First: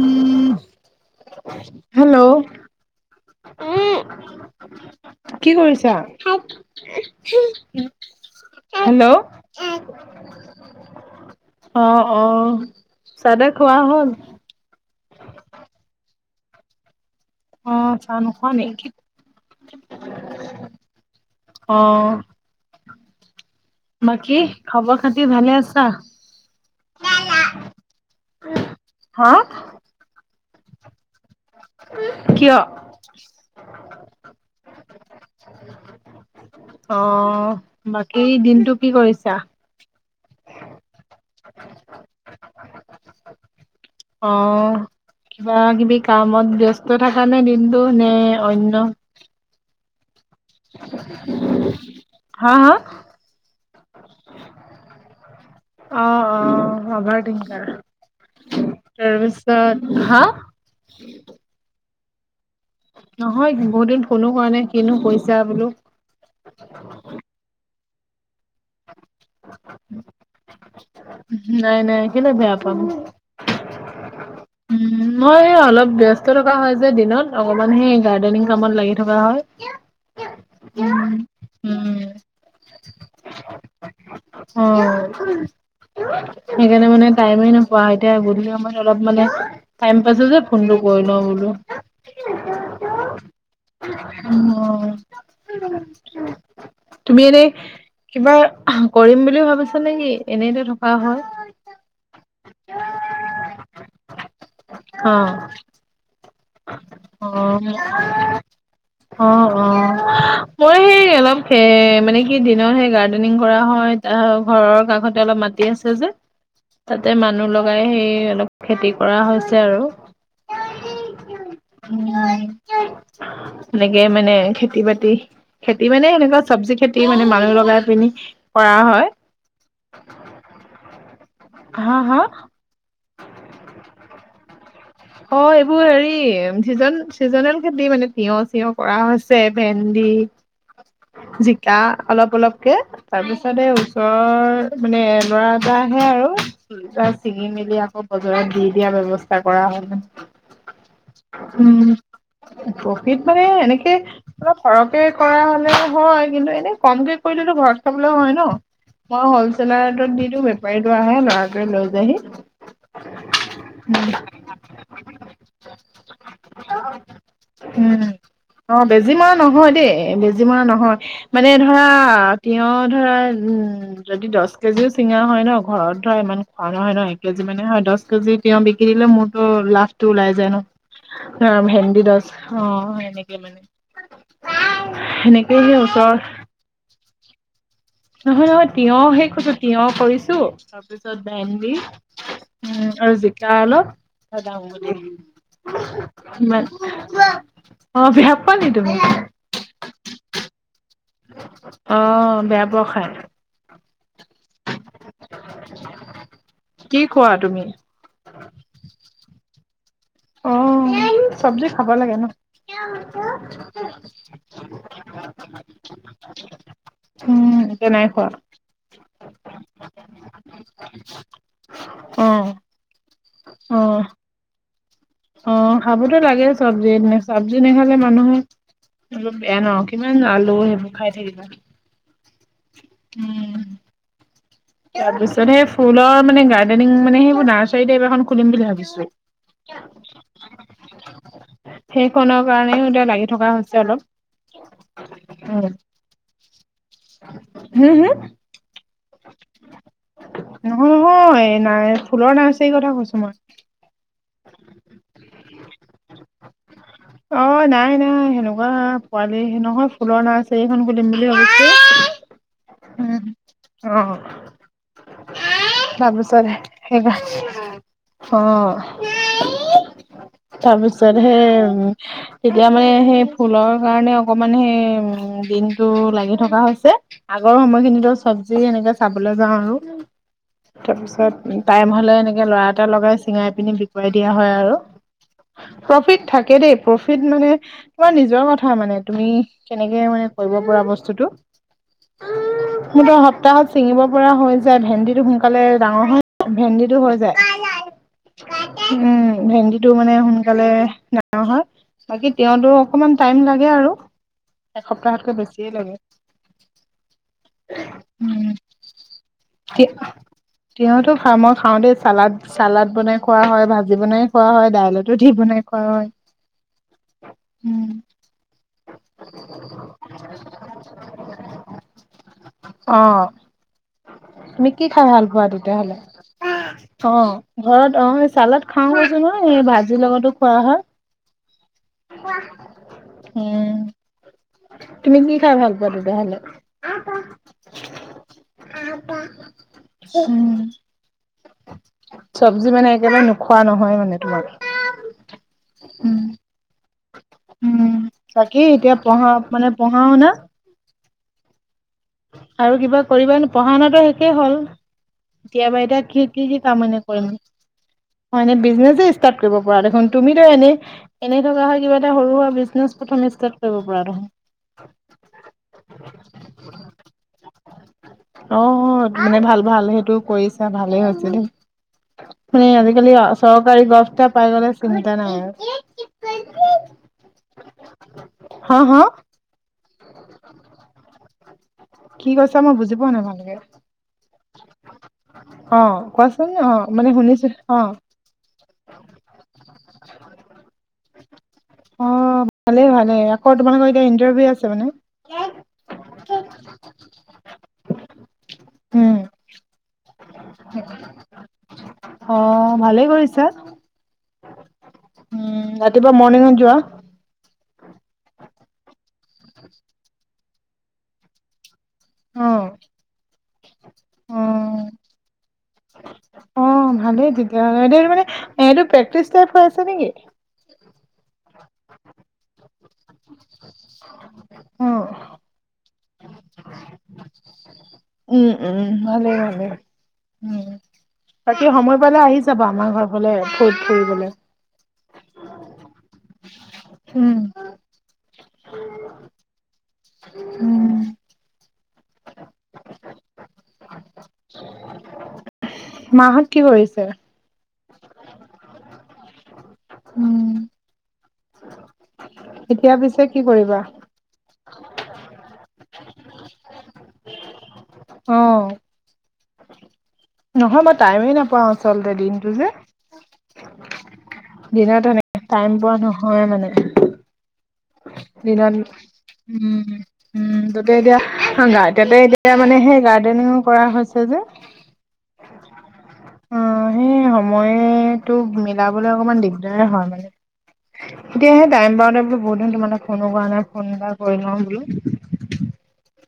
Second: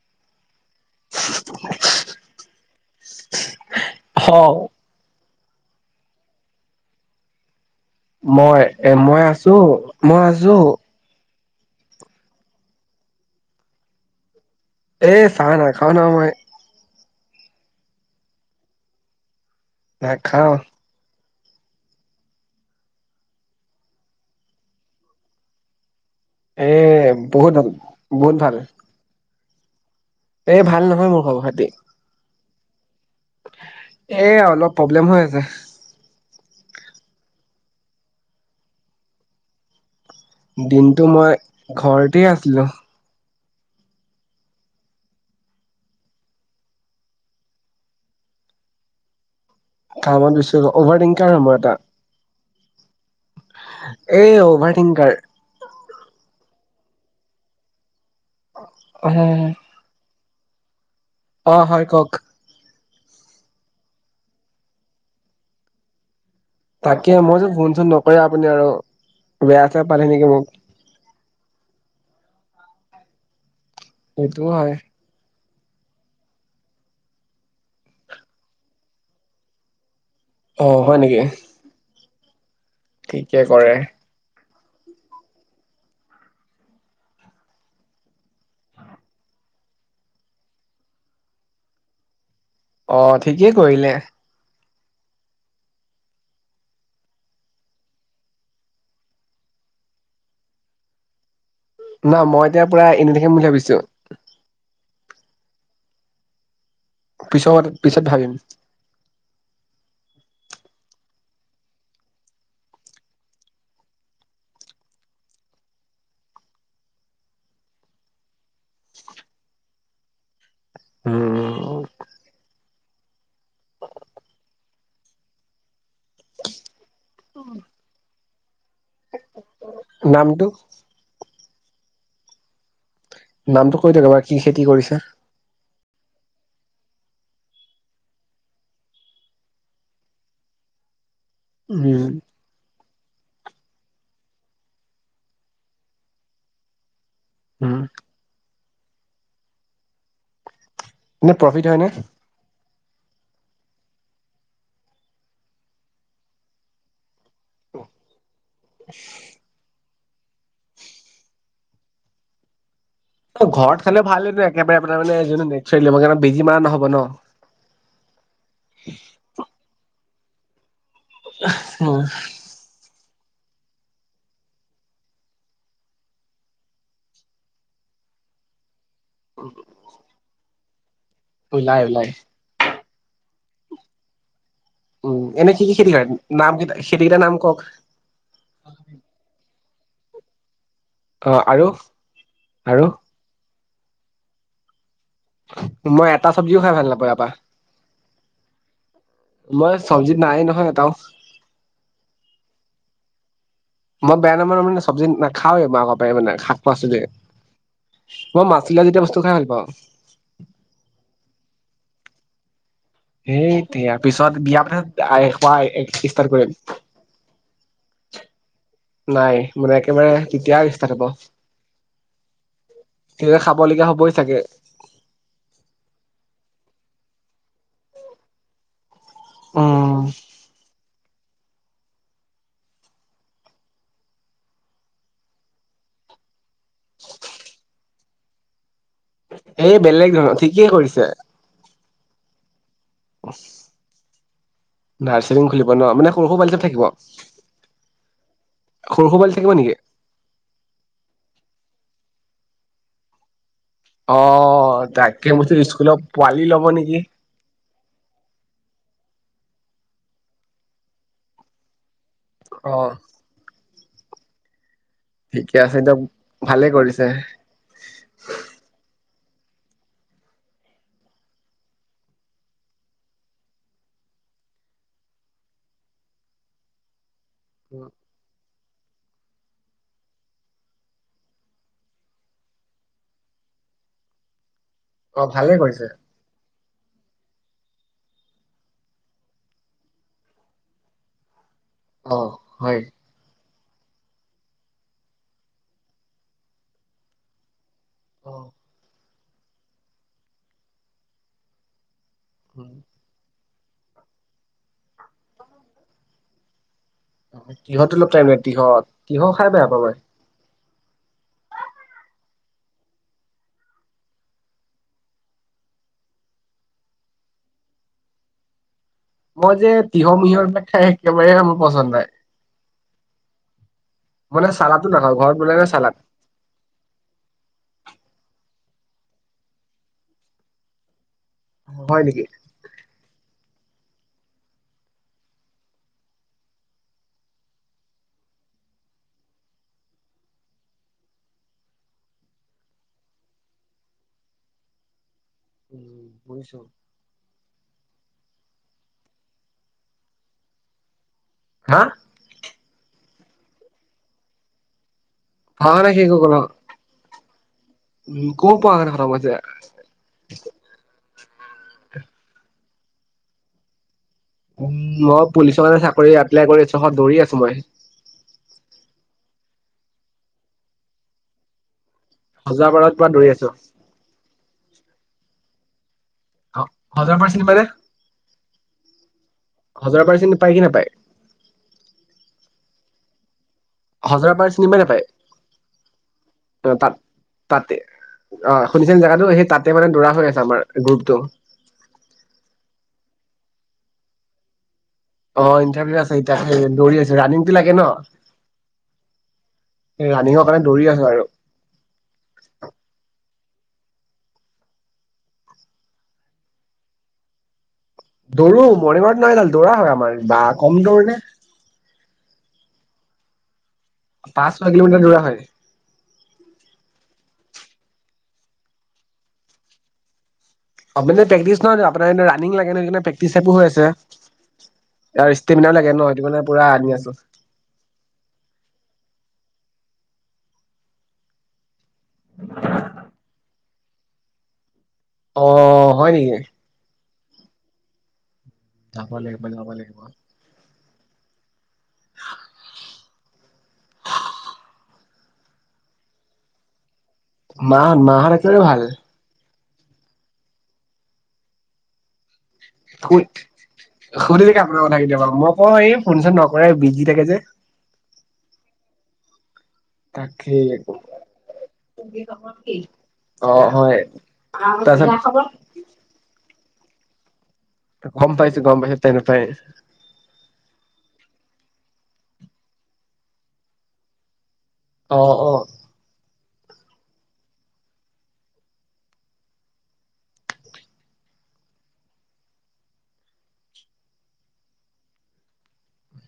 [inaudible] Hello? ঔ। কি কৰিছা? মই এ হেল্ল' মই আছো-মই আছো অহ-অহ, চা তা খোৱা হল? এ চাহ নাখাওঁ ন মই। অহ চাহ নোখোৱা নি? নে খাওঁ। অহ বাকি, খবৰ খাতি ভালে আছা? এ বহুত ভাল-বহুত ভাল। হা? এ ভাল নহয় মোৰ। খবৰ খাতি কিয়? এ অলপ প্ৰব্লেম হৈ আছে। অহ, বাকী দিনতটো কি কৰিছা? দিন টো মই ঘৰতেই আছিলো। অহ কিবা কিবি কামত ব্যস্ত থকা নে দিনটো নে ঐন? কামত দিছোঁ অভাৰটিংকাৰ হোম মই এটা, হা হা? এই অভাৰটিংকাৰ। অভাৰ্থিনকাৰ। অ তাৰ পিছত হা? [unintelligible] অহ হয় কওক? নহয় বহুত দিন ফোনও কাৰ নাই কিনো কৰিছা বোলো। [unintelligible] নে আৰু বেয়া চেয়া পালে নেকি মোক। নাই নাই কেলে বেয়া পাম। সেইটোও হয়। উম, মই এ অলপ বিয়ুস্ত থকা হয় যে দিনত অকমান সেই গাৰ্ডেনিং কামত লাগি থকা হয়। অহ, হয় উম, নেকি? উম, ঠিকে কৰে। অহ। সেইকাৰণে মানে টাইম নোপোৱা হয় এতিয়া গধলি সময়ত অলপ মানে টাইম পাছো যে ফোনটো কৰি লওঁ বোলো। অ [unintelligible] ঠিকেই কৰিলে অহ। তুমি এনেই কিবা কৰিম বুলিও ভাবিছা নেকি? এনেইতে থকা হয়। ন মই এতিয়া পুৰা এনেই থাকিম বুলি ভাবিছো। অহ। পিছত অহ পিছত ভাবিম [unintelligible] অহ। অ মই সেই অলপ মানে কি দনৰত সেই গাৰ্ডেনিং কৰা হয় ত ঘৰৰ কাষতে অলপ মাটি আছে যে তাতে মানুহ লগাই সেই অলপ খেতি কৰা হৈছে আৰু। উম। এনেকে মানে খেতি বাতি খেতি মানে এনেকুৱা চবজি খেতি মানে মানুহ লগাই পিনি কৰা হয়। নামটো। হা হা। নামটো কৈ দিয়ক বাৰ কি খেতি কৰিছে। অ এইবোৰ হেৰি। চিজন চিজনেল খেতি মানে তিয়হ চতিয়হ কৰা হৈছে ভেন্দি। জিকা উম অলপ অলপকে। তাৰ পিছতে এই ওচৰৰ মানে ল'ৰা এটাাহে আৰু ছিঙি উম মেলি আকৌ বজাৰত দি দিয়া ব্যৱস্থা কৰা হল। উ। এনে প্ৰফিট হয়নে। প্ৰফিট মানে এনেকে অলপ সৰহকে কৰা হলে হয় কিন্তু এনে কমকে কৰিলেতো ঘৰত চাবলৈ হয় ন। মই হলচেলাৰ লেখত দিও। বেপাৰী লৰা আহে লৰাটোৱ লৈ যায়হি। ঘৰত খালেও ভাল হয় নো একেবাৰে। মানে বেজি মাৰ নহব ন। এ বেজি মৰা নহয়। মানে ধৰা উম তিয় ধৰা। উম যদি দহ কেজিও চিঙা হয় ন ঘৰত ধৰা ইমান খোৱা নহয় ন এক কেজি মানে হয় দহ কেজি তেওঁ বিকি দিলে। অ লাভটো ওলাই যায় ন। ন ওলাই ভেন্দী ওলাই দচ অ। সনেকে মানে। উম এনে সেনেকে কি কি সেই খেতি কৰে ওচৰৰ নাম কেইটা খেতিকেইটা নাম। কওক। নহয় নহয় তিয় সেই কছ। তিঁয়হ কৰিছো। তাৰপিছত অ আৰু ভেন্দি উ আৰু জিকা অলপ। ডাঙবডি। মই এটা চব্জিও খাই ভাল নাপওঁ এয়াপা। অ বেয়া পোৱা নেকি তুমি। মই চব্জিত নাই নহয় এটাও। আহ বেয়া পোৱা খাই। মই বেয়া নাম্ব মানে চব্জি নাখাওৱে মাকৰ পৰা মানে শাক পা যে কি খোৱা তুমি মই মাছল যেয়া বস্তু খাই ভাল পাওঁ। অহ চব জি খাব লাগে ন। সেইতিয়া পিছত বিয়া পতা আই খোৱা ই ষ্টাৰ্ট কৰিম। উম এতিয়া নাই খোৱা নাই, মানে একেবাৰে তেতিয়া ষ্টাৰ্ট হব, অ তেতিয়া খাব অ লগীয়া হবই চাগে। অ খাবতো লাগে চব্জি, চব্জি নেখালে মানুহে অলপ বেয়া ন উম কিমান আলো সেইবোৰ খাই থাকিবা, উম। তাৰ পিছত, সেই ফুলৰ মানে গাৰ্ডেনিং মানে সেইবোৰ নাৰ্চাৰীতে টাইপ এখন খুলিম বুলি ভাবিছো। এই বেলেগ ধৰণৰ ঠিকেই সেই কনৰ কাৰণে নাৰ্চাৰীং খুলিব ন, মানে সৰু সৰু পোৱালি যে থাকিব হম হম, সৰু সৰু পোৱালি থাকিব নেকি নহয় নহয় নাই, ফুলৰ নাৰ্ছাৰী কথা কৈছো মই। অঁ, তাকে মইচো স্কুলৰ পোৱালি লব নেকি। কোৱা পোৱালি নহয়, ফুলৰ নাৰ্চাৰী এখন খুলিম বুলি ভাবিছো। অ। উম, অ। ঠিকে আছে দিয়ক তাৰ পিছত, ভালে সেই কৰিছে বা, অঁ। তাৰপিছত সেই, তেতিয়া মানে সেই ফুলৰ কাৰণে অকমান সেই দিনটো লাগি থকা হৈছে। আগৰ সময়খিনিতো চব যে এনেকে চাবলৈ যাওঁ আৰু, তাৰ পিছত টাইম হলে এনেকে লৰা এটা লগাই চিঙাই পিনি বিক কৰাই দিয়া হয় আৰু। অ ভালে কৰিছে প্ৰফিট থাকে দেই, প্ৰফিট ফিত মানে তোমাৰ নিজৰ কথা মানে, তুমি কেনেকে মানে কৰিব পৰা বস্তুটো। অ হয় মোৰতো সপ্তাহত চিঙিব পৰা হৈ যায়, ভেন্দিটো সোনকালে ডাঙৰ হয়, ভেন্দিটো হৈ যায়। অ। উম, ভেন্দিটো মানে সোনকালে ডাঙৰ হয়। বাকি তিয়হতো অকমান টাইম লাগ গে আৰু, এসপ্তাহতকৈ বেছিয়ে লাগে। তিহতো অলপ টাইম লৈ উম তিহত, তিহ খাই বেয়া পাওঁ মই। তিহটো ভাল মই খাওঁ দেই, চালড চালড বনাই খোৱা হয়, ভাজি বনাই খোৱা হয়, দাইলতো দি বনাই খোৱা হয়, উম। মই যে তিঁহ মিহৰ বিলাক খাই একেবাৰে মোৰ পচন্দ নাই। অ মানে তুমি চালাদো কি খাই নাখাওঁ ভাল ঘৰত পোৱা বনাই ন চালাদ তেতিয়াহলে? অ, ঘৰত চালাদ খাও বছ নহয় এই ভাজিৰ লগতো খোৱা হয় অ হয় নেকি উম তুমি কি খাই ভাল পোৱা তেতিয়াহলে উ চবজি মানে একেবাৰে নোখোৱা নহয় মানে তোমাক উম বুজিছো উম তাকেই এতিয়া পঢ়া মানে পঢ়া শুনা হা আৰু কিবা কৰিবা পঢ়া শুনাতো শেষেই হ'ল এতিয়া পঢ়া-শুনা বাৰত শেষ হৈ খ গ'ল কি অ', কাম মানে হয় উম, হয় ক'ৰ এনে পঢ়া-শুনা বিজনেচ খতম হৈছে? ষ্টাৰট কৰিব পৰা দেখোন তুমিতো এনে এনেই থকা হয় কিবা এটা সৰু সুৰা বিজনেছ প্ৰথমে ষ্টাৰ্ট কৰিব পৰা নহয় উ মই পুলিচৰ মানে চাকৰি এপ্লাই কৰিছো দৌৰি আছোঁ মই অ মানে ভাল ভাল সেইটো কৰিছা ভালে হৈছে দেই মানে হজৰাপাৰত পৰা আজিকালি দৌৰি আছোঁ। চৰকাৰী গছটা পাই গ'লে চিন্তা নাই অ হাজাৰ পা চিনি পাই নে হাজাৰ পাৰ্চেণ্ট পায় কি নাপায় কি কৈছা মই বুজি পোৱা নাই ভালকে হজৰা পাৰ চিনিমাই অ' কোৱাচোন নাপায় অ তাত মানে শুনিছো তাতে অ'। অ শুনিছে জেগাটো সেই তাতে মানে দৌৰা হৈ আছে আমাৰ গ্ৰুপটো। অ' ভালেই ভালে তোমালোকৰ এতিয়া ইণ্টাৰভিউ আছে মানে অ ইণ্টাৰভিউ আছে এতিয়া দৌৰি আছো ৰাণিংটো লাগে ন উম। সেই ৰাণিঙৰ কাৰণে দৌৰি আছো আৰু অ' ভালেই কৰিছা উম ৰাতিপুৱা মৰৰ্ণিংত যোৱা দৌৰো মৰনিঙত দৌৰা হয় আমাৰ বাঘ কম দৌৰনে অ পাঁচশ অ' কিলোমিটৰ দৌৰা হয় ভাল তেয়ানেটো প্ৰে্টিচটাইপ হৈ আছে নেকি প্ৰেকটিচ নহয় আপোন ৰাণিং লাগে প্ৰেকচটো হৈ আছে অ' ইয়াৰ ইস্তেনদাৰ লাগে ন সেটো মানে পুৰা [unintelligible] আছো উম-উম-উম ভালেই-ভালে উম। বাকী সময় পালে আহি যাবা আমাৰ ঘৰ ফালেত ফু ফুৰিবলে। অ হয় নেকি? উম। যাব লাগিব-যাবা লাগিব। উম, মাহত কি কৰিছে? মাহ-মাহত-মাহত একও ভাল। উম। এতিয়া পিছে সু-সুধিল কি কৰিবা? থে আপোনাৰ কথা কেতিয়া ক মই কওঁ এই ফোন চোন নকৰেই বিজি থাকে যে। অ', তাকে নহয় মই টাইমে নাপাওঁ আচলতে দিনতটো যে। অ হয় দিনত তাৰপিছত সেনে টাইম পোৱা নহয় মানে। [unintelligible] গম পাইছো দিনত, গম পাইছো তেনেকুৱাই উম-উম ততে এতিয়া গা তাতে এতিয়া মানে সেই গাৰ্ডেনিংউ কৰা হৈছে যে। অহ-অহ। অহ সেই সময়টো মিলাবলৈ অকমান দিগদাৰ হয় মানে। এতিয়া সেই টাইম পাওতে বোলো বহুতদিন তোমালটা ফোনো কৰা নাই ফোন এটা কৰি লওঁ বোলো।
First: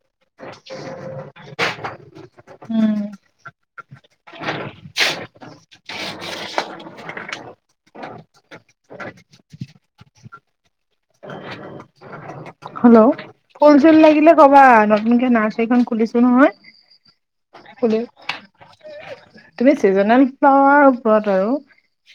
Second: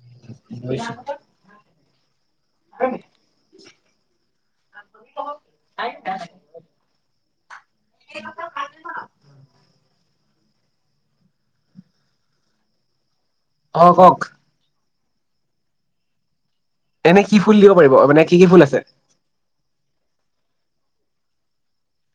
[unintelligible] উম, [unintelligible] [unintelligible] [unintelligible] হেল্ল'? অ ফুলচোল কওক লাগিলে কবা ন নুনকে নাৰ্চাৰীখন খুলিছো নহয়? এনে কি ফুল দিব পাৰিব, ফুলি মানে কি-কি ফুল আছে? চাৱাৰ ওপৰত আৰু।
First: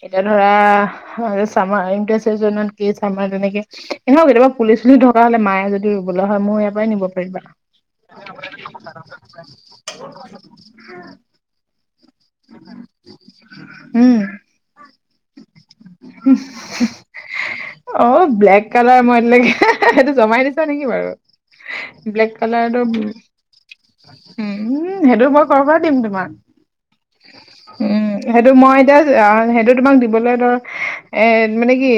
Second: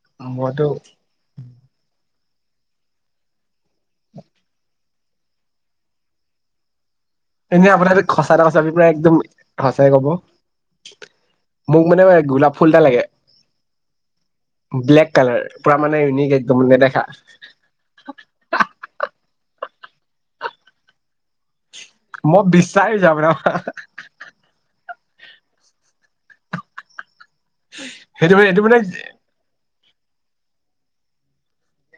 এতিয়া মইতো ধৰা [inaudible] [inaudible] জন কেছ আমাৰ তেনেকে এনেহও কেতিয়াবা পুলি চুলি থকা হলে মায় যদি ৰুবলৈ হয় মোৰ ইয়াৰ পৰাই নিব পাৰিবা এনে আপোনাক খচা টা কৈছে পোৰা একদম সচাই কব। মোক মানে গোলাপ ফুল এটা লাগে, ব্লেক কালাৰ। পুৰা মানে ইউনিক একদম নেদেখা অহ, ব্লেক কালাৰ মই আজিলৈকে [inaudible] সেইটো জমাই দিছ নেকি বাৰু? ব্লেক মই কালাৰ তো। উম। বিচাৰিছো আপোনাৰ সেইটো মই কৰপৰা দিম তোমাক? উম, মানে সেইটো এইটো মই মানে এতিয়া সেইটো তোমাক দিবলৈ এ 'মানে কি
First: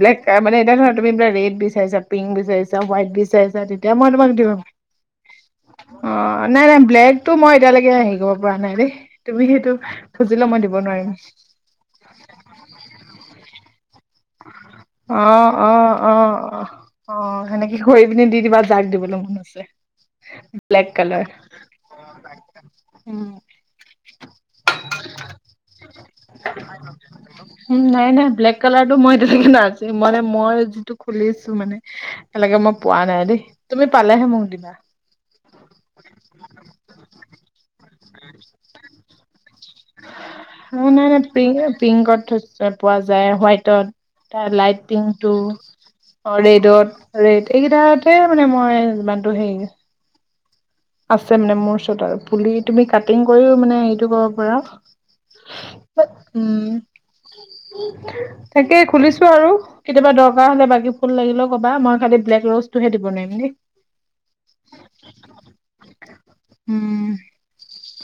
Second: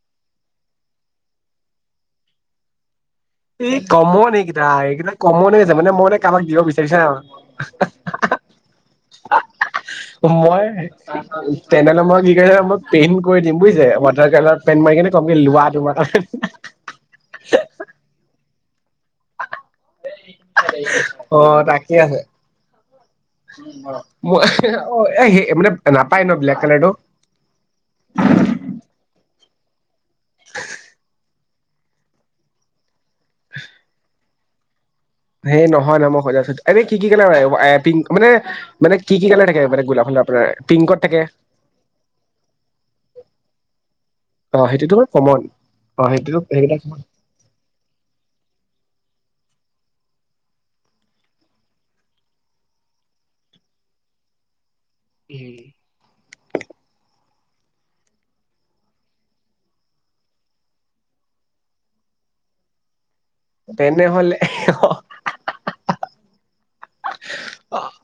ব্লেক মানে এতিয়া ধৰা তুমি ব্লেক ৰেড বিচাৰিছা, পিংক বিচাৰিছা, হোৱাইট বিচ এই কমন এইকেইটা- এইকেইটা কমনে হৈ আছে মানে মোক অ এটা কাবাই দিব নাই নাই বিচাৰিচে হা ব্লেকটো মই এতিয়ালৈকে হেৰি কৰিব [unintelligible] পৰা নাই দেই তুমি সেইটো খুজিলে মই দিব নোৱাৰিম তেনেহলে মই কি [unintelligible] পেইণ্ট কৰি দিম বুজিছে ৱাত অহ - অহ -অহ -অহ - অহ সেনেকে কৰি পিনে দি দিবা। জাক দিবলৈ মন আছে ব্লেক কালাৰ। অ তাকে আছে উম [unintelligible] মই অহ এ' সেই মানে নাপায় ন'ব্লেক কালাৰটো [inaudible] এ'মানে মই যিটো খুলিছো মানে এতিয়ালৈকে মই পোৱা নাই দেই তুমি পালেহে মোক দিবা। এ' পিংক মানে- মানে কি -কি কালাৰ থাকে? মানে গোলাপ ফুল আপোনাৰ অহ, পিংকত নাই থাকে -নাই পিং -পিংকত পোৱা যায় হোৱাইট তত, তাৰ অ লাইট সেইটোতো পিং টো, কমন অ' সেইটোতো সেইকেইটা ৰেডত ৰেড এইকেইটাতে মানে মই যিমানটো হেৰী আছে মানে মোৰ ওচৰত আৰু পুলি তুমি কাটিং কৰিও মানে এইটো কৰিব পাৰা। উম উম তাকে খুলিছো আৰু কেতিয়াবা দৰকাৰ হলে বাকী ফুল লাগিলেও ক'বা মই খালি ব্লেক ৰ'জটোহে দিব নোৱাৰিম। দেই। তেনেহলে অহ [unintelligible] উম [unintelligible] অহ-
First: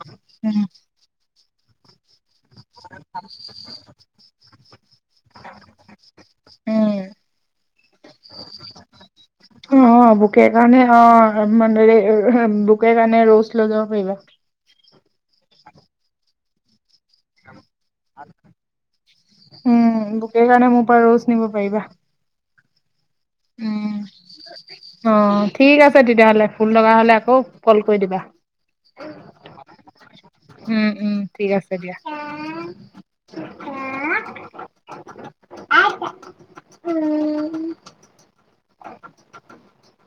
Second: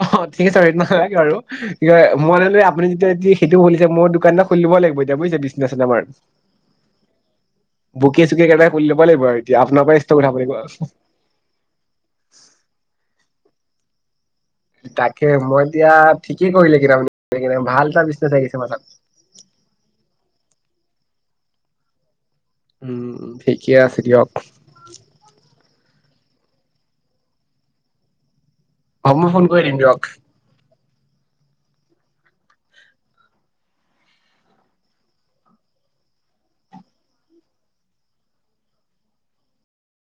হ ঠিক উম। নালাগে [unintelligible] বাৰু। কি কয় মই ললে আপুনি যেতিয়া সেইটো খুলিছে মোৰ দোকান এটা খুলি লব লাগিব এতিয়া বুজিছে বিগনেছত আমাৰ, বুকে -চুকে একেবাৰে খুলি লব লাগিব আৰু এতিয়া আপোনাৰ উম। পৰাই অ ষ্টক উঠাব বুকে লাগিব আৰু। কাৰণে অ মানে বুকে কাৰণে ৰ'জ লৈ যাব পাৰিবা। তাকে মই এতিয়া ঠিকেই কৰিলে [unintelligible] ভাল এটা বিছনেজ আহিছে মাথাত। সেইকাৰণে মোৰ পৰা ৰ'জ নিব পাৰিবা। উম ঠিকে উম, আছে দিয়ক অহ ঠিক আছে। আছে তেতিয়াহলে ফুল লগা হলে আকৌ কল কৰি দিবা। অহ, মই ফোন কৰি দিম দিয়ক। উম উম ঠিক আছে দিয়া [unintelligible] [inaudible]